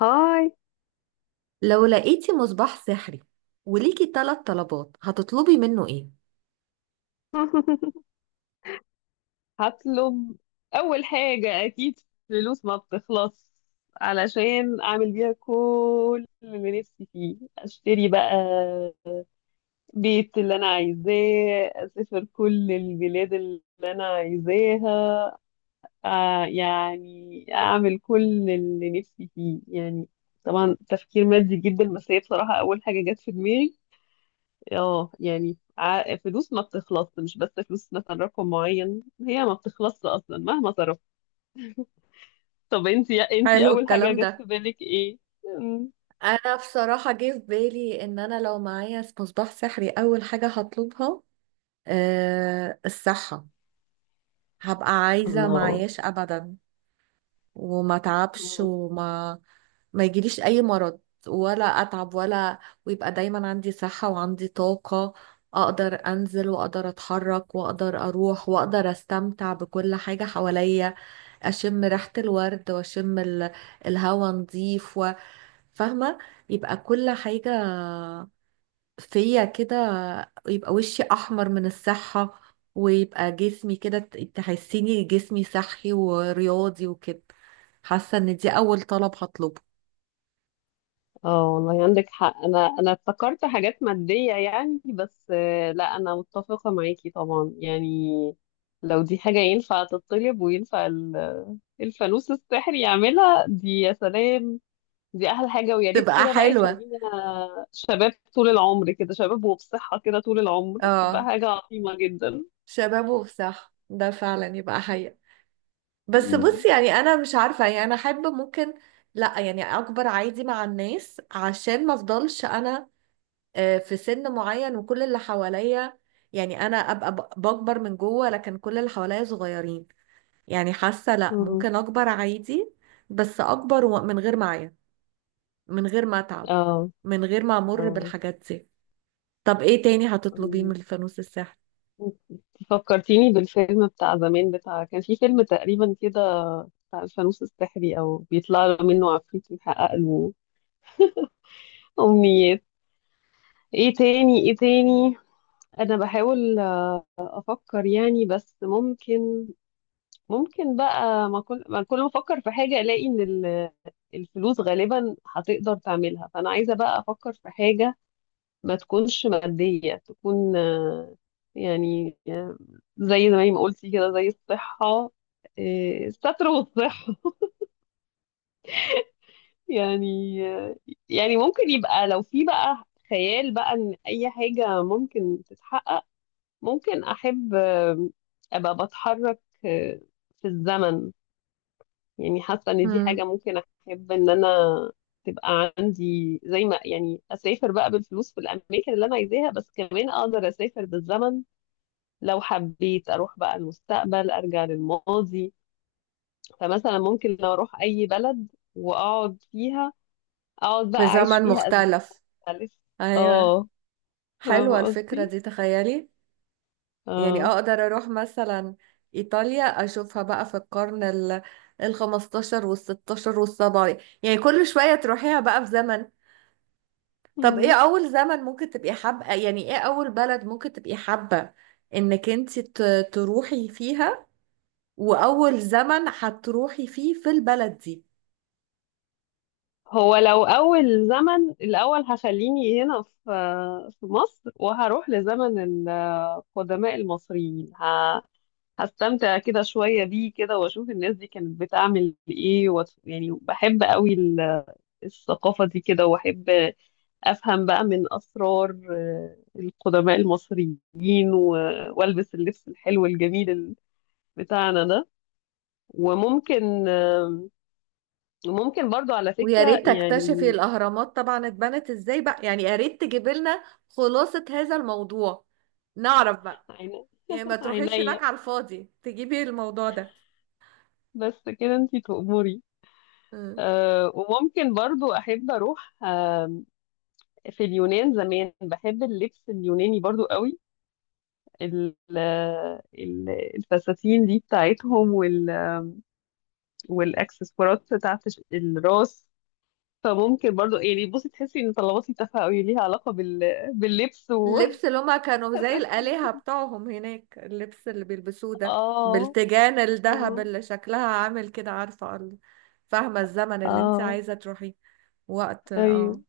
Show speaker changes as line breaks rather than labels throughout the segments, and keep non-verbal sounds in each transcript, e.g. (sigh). هاي.
لو لقيتي مصباح سحري وليكي ثلاث طلبات هتطلبي منه ايه؟
(laughs) هطلب. اول حاجة اكيد فلوس ما بتخلص، علشان اعمل بيها كل اللي نفسي فيه، اشتري بقى بيت اللي انا عايزاه، اسافر كل البلاد اللي انا عايزاها. يعني اعمل كل اللي نفسي فيه يعني. طبعا تفكير مادي جدا، بس هي بصراحة اول حاجة جت في دماغي. اه يعني فلوس ما بتخلص، مش بس فلوس مثلا رقم معين، هي ما بتخلصش اصلا مهما صرفت. طب انتي
حلو
اول حاجة
الكلام
جت
ده.
في بالك ايه؟ مم.
انا بصراحة جه في بالي ان انا لو معايا مصباح سحري اول حاجة هطلبها أه، الصحة. هبقى عايزة
الله.
معياش ابدا وما تعبش
مم.
ما يجيليش اي مرض ولا اتعب ولا ويبقى دايما عندي صحة وعندي طاقة، اقدر انزل واقدر اتحرك واقدر اروح واقدر استمتع بكل حاجة حواليا. اشم ريحة الورد واشم الهوا نضيف فاهمة؟ يبقى كل حاجة فيا كده، يبقى وشي احمر من الصحة، ويبقى جسمي كده تحسيني جسمي صحي ورياضي وكده. حاسة ان دي اول طلب هطلبه.
اه والله عندك حق، انا افتكرت حاجات مادية يعني، بس لا انا متفقة معاكي طبعا يعني. لو دي حاجة ينفع تطلب، وينفع الفانوس السحري يعملها دي، يا سلام. دي احلى حاجه، ويا ريت
تبقى
كده بقى
حلوة.
يخلينا شباب طول العمر، كده شباب وبصحه، كده طول العمر، تبقى
اه،
حاجه عظيمه جدا.
شباب وصح، ده فعلا يبقى حقيقة. بس
مم.
بصي، يعني انا مش عارفة، يعني انا احب ممكن، لا يعني اكبر عادي مع الناس عشان ما افضلش انا في سن معين وكل اللي حواليا، يعني انا ابقى بكبر من جوه لكن كل اللي حواليا صغيرين. يعني حاسه لا،
مم.
ممكن اكبر عادي، بس اكبر من غير معايا، من غير ما اتعب،
اه.
من غير ما امر
اه.
بالحاجات دي. طب ايه تاني هتطلبيه من
مم.
الفانوس السحري؟
انت فكرتيني بالفيلم بتاع زمان، بتاع كان في فيلم تقريبا كده، بتاع الفانوس السحري او بيطلع له منه عفريت يحقق له امنيات. ايه تاني ايه تاني؟ انا بحاول افكر يعني، بس ممكن، ممكن بقى، ما كل ما افكر في حاجه الاقي ان الفلوس غالبا هتقدر تعملها، فانا عايزه بقى افكر في حاجه ما تكونش ماديه، تكون يعني زي ما قلتي كده، زي الصحه. الستر والصحه. (laughs) يعني يعني ممكن يبقى لو في بقى خيال بقى ان اي حاجه ممكن تتحقق. ممكن احب ابقى بتحرك في الزمن. يعني حاسة ان دي
امم،
حاجة ممكن احب ان انا تبقى عندي، زي ما يعني اسافر بقى بالفلوس في الاماكن اللي انا عايزاها، بس كمان اقدر اسافر بالزمن. لو حبيت اروح بقى المستقبل، ارجع للماضي. فمثلا ممكن لو اروح اي بلد واقعد فيها، اقعد بقى
في
اعيش
زمن
فيها ازمنة
مختلف.
مختلفة.
ايوه،
اه فاهمة
حلوه الفكره
قصدي،
دي، تخيلي. يعني
اه.
اقدر اروح مثلا ايطاليا اشوفها بقى في القرن ال 15 وال 16 وال 17، يعني كل شوية تروحيها بقى في زمن. طب ايه اول زمن ممكن تبقي حابة، يعني ايه اول بلد ممكن تبقي حابة انك انت تروحي فيها، واول زمن هتروحي فيه في البلد دي؟
هو لو أول زمن الأول، هخليني هنا في مصر، وهروح لزمن القدماء المصريين. هستمتع كده شوية بيه كده، وأشوف الناس دي كانت بتعمل إيه، يعني بحب قوي الثقافة دي كده، وأحب أفهم بقى من أسرار القدماء المصريين. وألبس اللبس الحلو الجميل بتاعنا ده. وممكن، ممكن برضو على
ويا
فكرة
ريت تكتشفي
يعني،
الاهرامات طبعا اتبنت ازاي بقى، يعني يا ريت تجيب لنا خلاصة هذا الموضوع، نعرف بقى، يعني ما تروحيش
عينيا
هناك على الفاضي تجيبي الموضوع ده.
بس، كده انتي تأمري.
مم.
أه وممكن برضو أحب أروح في اليونان زمان، بحب اللبس اليوناني برضو قوي، ال- ال- الفساتين دي بتاعتهم، والأكسسوارات بتاعت الراس. فممكن برضو يعني، بصي تحسي إن طلباتي تافهة قوي، ليها علاقة باللبس
اللبس اللي هما كانوا زي الآلهة
وفساتين. (laughs)
بتاعهم هناك، اللبس اللي بيلبسوه ده
اه.
بالتيجان الذهب
اه.
اللي شكلها عامل كده، عارفة فاهمة الزمن اللي انت
اه.
عايزة تروحيه، وقت؟
ايوه.
اه.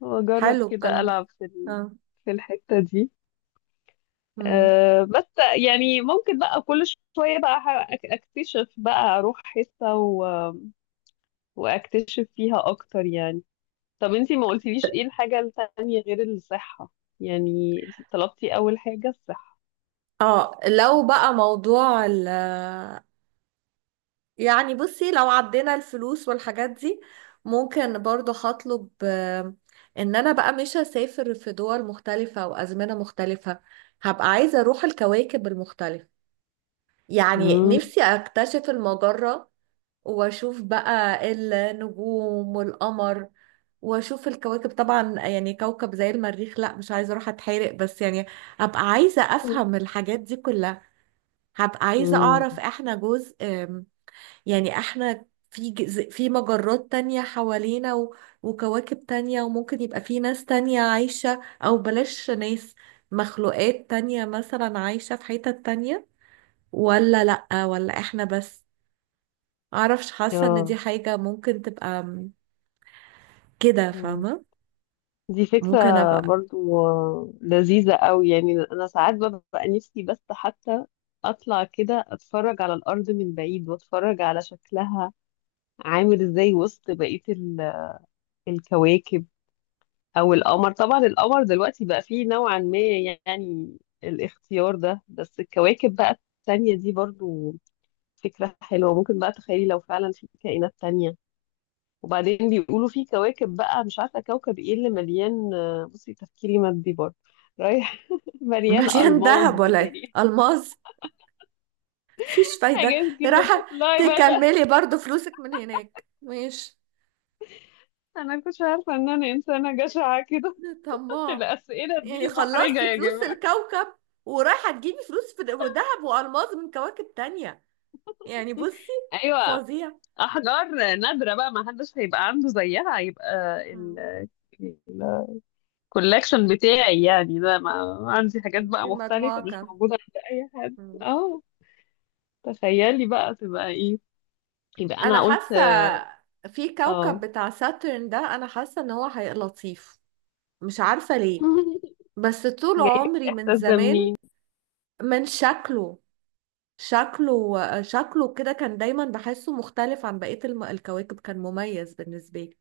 واجرب
حلو
كده
الكلام ده.
العب في
اه.
في الحتة دي.
مم.
أه بس يعني، ممكن بقى كل شوية بقى اكتشف، بقى اروح حتة واكتشف فيها اكتر يعني. طب انتي ما قلتليش ايه الحاجة التانية غير الصحة؟ يعني انتي طلبتي اول حاجة الصحة.
اه، لو بقى موضوع يعني بصي، لو عدينا الفلوس والحاجات دي، ممكن برضو هطلب ان انا بقى مش هسافر في دول مختلفة وازمنة مختلفة، هبقى عايزة اروح الكواكب المختلفة. يعني
مم.
نفسي اكتشف المجرة، واشوف بقى النجوم والقمر، واشوف الكواكب طبعا، يعني كوكب زي المريخ لا مش عايزة اروح اتحرق بس، يعني ابقى عايزة افهم الحاجات دي كلها. هبقى عايزة
مم.
اعرف احنا جزء يعني احنا في في مجرات تانية حوالينا وكواكب تانية، وممكن يبقى في ناس تانية عايشة، او بلاش ناس، مخلوقات تانية مثلا عايشة في حتت تانية، ولا لأ ولا احنا بس؟ معرفش، حاسة ان دي
اه.
حاجة ممكن تبقى كده،
مم.
فاهمة؟
دي فكرة
ممكن ابقى
برضو لذيذة قوي، يعني أنا ساعات ببقى نفسي بس حتى أطلع كده أتفرج على الأرض من بعيد، وأتفرج على شكلها عامل إزاي وسط بقية الكواكب. او القمر طبعا، القمر دلوقتي بقى فيه نوعا ما يعني الاختيار ده، بس الكواكب بقى التانية دي برضو فكرة حلوة. ممكن بقى تخيلي لو فعلا في كائنات تانية. وبعدين بيقولوا في كواكب، بقى مش عارفة كوكب ايه اللي مليان، بصي تفكيري مادي برضو رايح. (laughs)
(laughs)
مليان
مليان
ألماس
دهب ولا إيه؟
يعني،
ألماس؟ مفيش فايدة.
حاجات كده
راحة.
تطلعي بقى
تكملي برضو فلوسك من هناك، ماشي.
انا كنتش عارفة ان انا انسانة جشعة كده. (laughs)
طماع،
الأسئلة
يعني
دي محرجة
خلصتي
يا
فلوس
جماعة.
الكوكب ورايحة تجيبي فلوس في دهب وألماس من كواكب تانية، يعني بصي،
ايوه.
فظيع.
احجار نادره بقى، ما حدش هيبقى عنده زيها، هيبقى ال
مم.
الكولكشن بتاعي يعني ده، ما عندي حاجات
جيبي
بقى
المجموعة
مختلفه مش
كام.
موجوده عند اي حد،
مم.
اه. تخيلي بقى تبقى ايه. يبقى
انا
انا قلت،
حاسه في كوكب
اه.
بتاع ساترن ده، انا حاسه ان هو هيبقى لطيف. مش عارفه ليه،
(laughs)
بس طول
جايلك
عمري من
الاحساس ده
زمان،
منين؟
من شكله. شكله كده كان دايما بحسه مختلف عن بقيه الكواكب، كان مميز بالنسبه لي،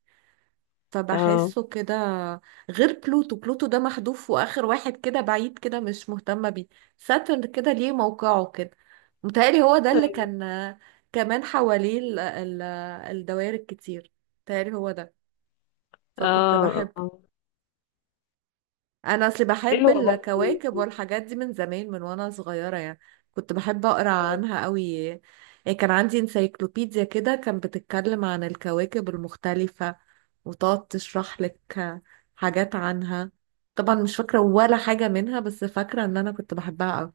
اه.
فبحسه كده. غير بلوتو، بلوتو ده محذوف واخر واحد كده بعيد كده، مش مهتمه بيه. ساترن كده ليه موقعه كده، متهيألي هو ده اللي كان كمان حواليه الدوائر الكتير، متهيألي هو ده، فكنت
اه.
بحبه.
اه.
انا اصلي بحب
حلوة برضه.
الكواكب والحاجات دي من زمان، من وانا صغيره يعني. كنت بحب اقرا عنها قوي. يعني كان عندي انسايكلوبيديا كده كان بتتكلم عن الكواكب المختلفه، وتقعد تشرح لك حاجات عنها. طبعا مش فاكره ولا حاجه منها، بس فاكره ان انا كنت بحبها قوي.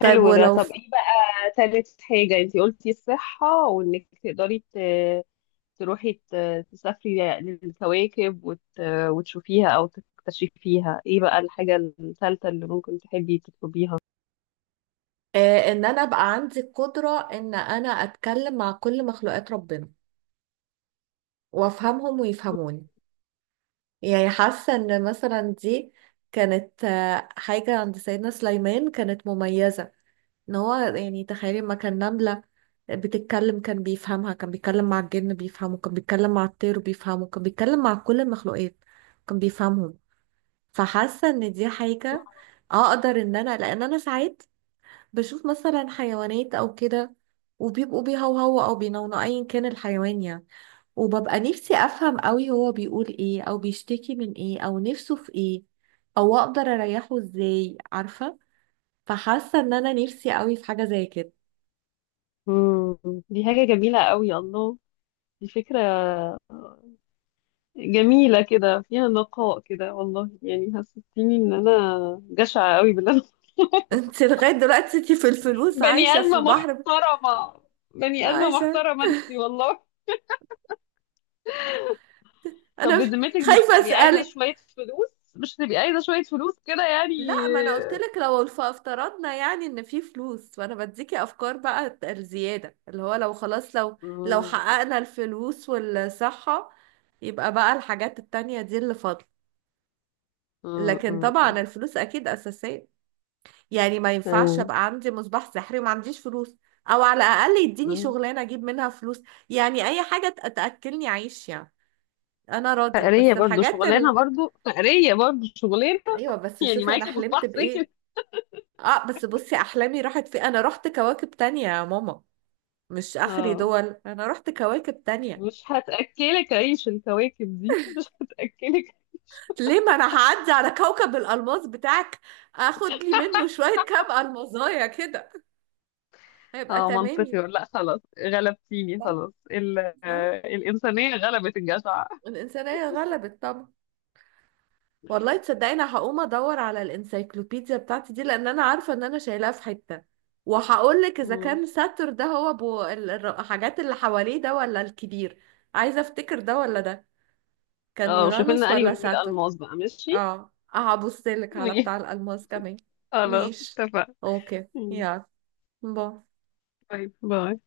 طيب
حلو ده.
ولو
طب
ف...
ايه بقى تالت حاجة؟ انتي قلتي الصحة، وانك تقدري تروحي تسافري للكواكب وتشوفيها أو تكتشفيها. ايه بقى الحاجة الثالثة اللي ممكن تحبي تطلبيها؟
ان انا ابقى عندي القدره ان انا اتكلم مع كل مخلوقات ربنا، وافهمهم ويفهموني. يعني حاسة ان مثلا دي كانت حاجة عند سيدنا سليمان كانت مميزة، ان هو يعني تخيلي ما كان نملة بتتكلم كان بيفهمها، كان بيتكلم مع الجن بيفهمه، كان بيتكلم مع الطير بيفهمه، كان بيتكلم مع كل المخلوقات كان بيفهمهم. فحاسة ان دي حاجة اقدر ان انا، لان انا ساعات بشوف مثلا حيوانات او كده وبيبقوا بيهوهوا او بينونوا ايا كان الحيوان، يعني وببقى نفسي افهم قوي هو بيقول ايه او بيشتكي من ايه او نفسه في ايه او اقدر اريحه ازاي، عارفة؟ فحاسة ان انا نفسي قوي في حاجة زي كده.
مم. دي حاجة جميلة قوي، الله. دي فكرة جميلة كده، فيها نقاء كده والله، يعني حسستيني ان انا جشعة قوي بالله.
(laughs) انت لغاية دلوقتي انت في
(laughs)
الفلوس
بني
عايشة، في
آدمة
بحر
محترمة، بني آدمة
عايشة.
محترمة انتي والله. طب
انا مش
بذمتك
(laughs)
مش
خايفة
هتبقي عايزة
اسألك.
شوية فلوس؟ مش هتبقي عايزة شوية فلوس كده يعني؟
لا، ما انا قلت لك لو افترضنا يعني ان في فلوس، فانا بديكي افكار بقى الزيادة، اللي هو لو خلاص، لو لو
مم.
حققنا الفلوس والصحة يبقى بقى الحاجات التانية دي اللي فاضلة.
مم.
لكن
مم.
طبعا الفلوس اكيد اساسيه، يعني ما ينفعش
مم.
ابقى عندي مصباح سحري وما عنديش فلوس، او على الاقل يديني
مم.
شغلانه اجيب منها فلوس، يعني اي حاجه تاكلني عيش يعني، انا راضيه.
فقرية
بس
برضو
الحاجات
شغلانة،
ال...
برضو فقرية برضو شغلانة.
ايوه بس
(laughs) يعني
شوفي انا
معاكي
حلمت
مصباح سكر،
بايه. اه بس بصي، احلامي راحت في، انا رحت كواكب تانية يا ماما، مش اخري
اه.
دول، انا رحت كواكب تانية.
مش هتأكلك عيش الكواكب دي، مش هتأكلك عيش.
ليه؟ ما انا هعدي على كوكب الالماس بتاعك اخد لي منه شويه كام المظايا كده، هيبقى
اه
تمام
منطقي
يعني.
ولا لا؟ خلاص غلبتيني،
صح؟
خلاص،
صح؟
الإنسانية غلبت الجشع.
الإنسانية غلبت طبعا. والله تصدقيني هقوم ادور على الانسايكلوبيديا بتاعتي دي، لان انا عارفة ان انا شايلاها في حتة، وهقول لك اذا
مم.
كان ساتر ده هو ابو الحاجات اللي حواليه ده ولا الكبير. عايزة افتكر ده ولا ده، كان
اه وشوفي
يورانوس
لنا أنهي
ولا
والفيل
ساتر.
ألماس بقى، ماشي.
اه، هبص لك على بتاع
(laughs)
الالماس كمان.
خلاص
ماشي.
اتفقنا.
اوكي،
مم.
يلا. باي.
طيب باي.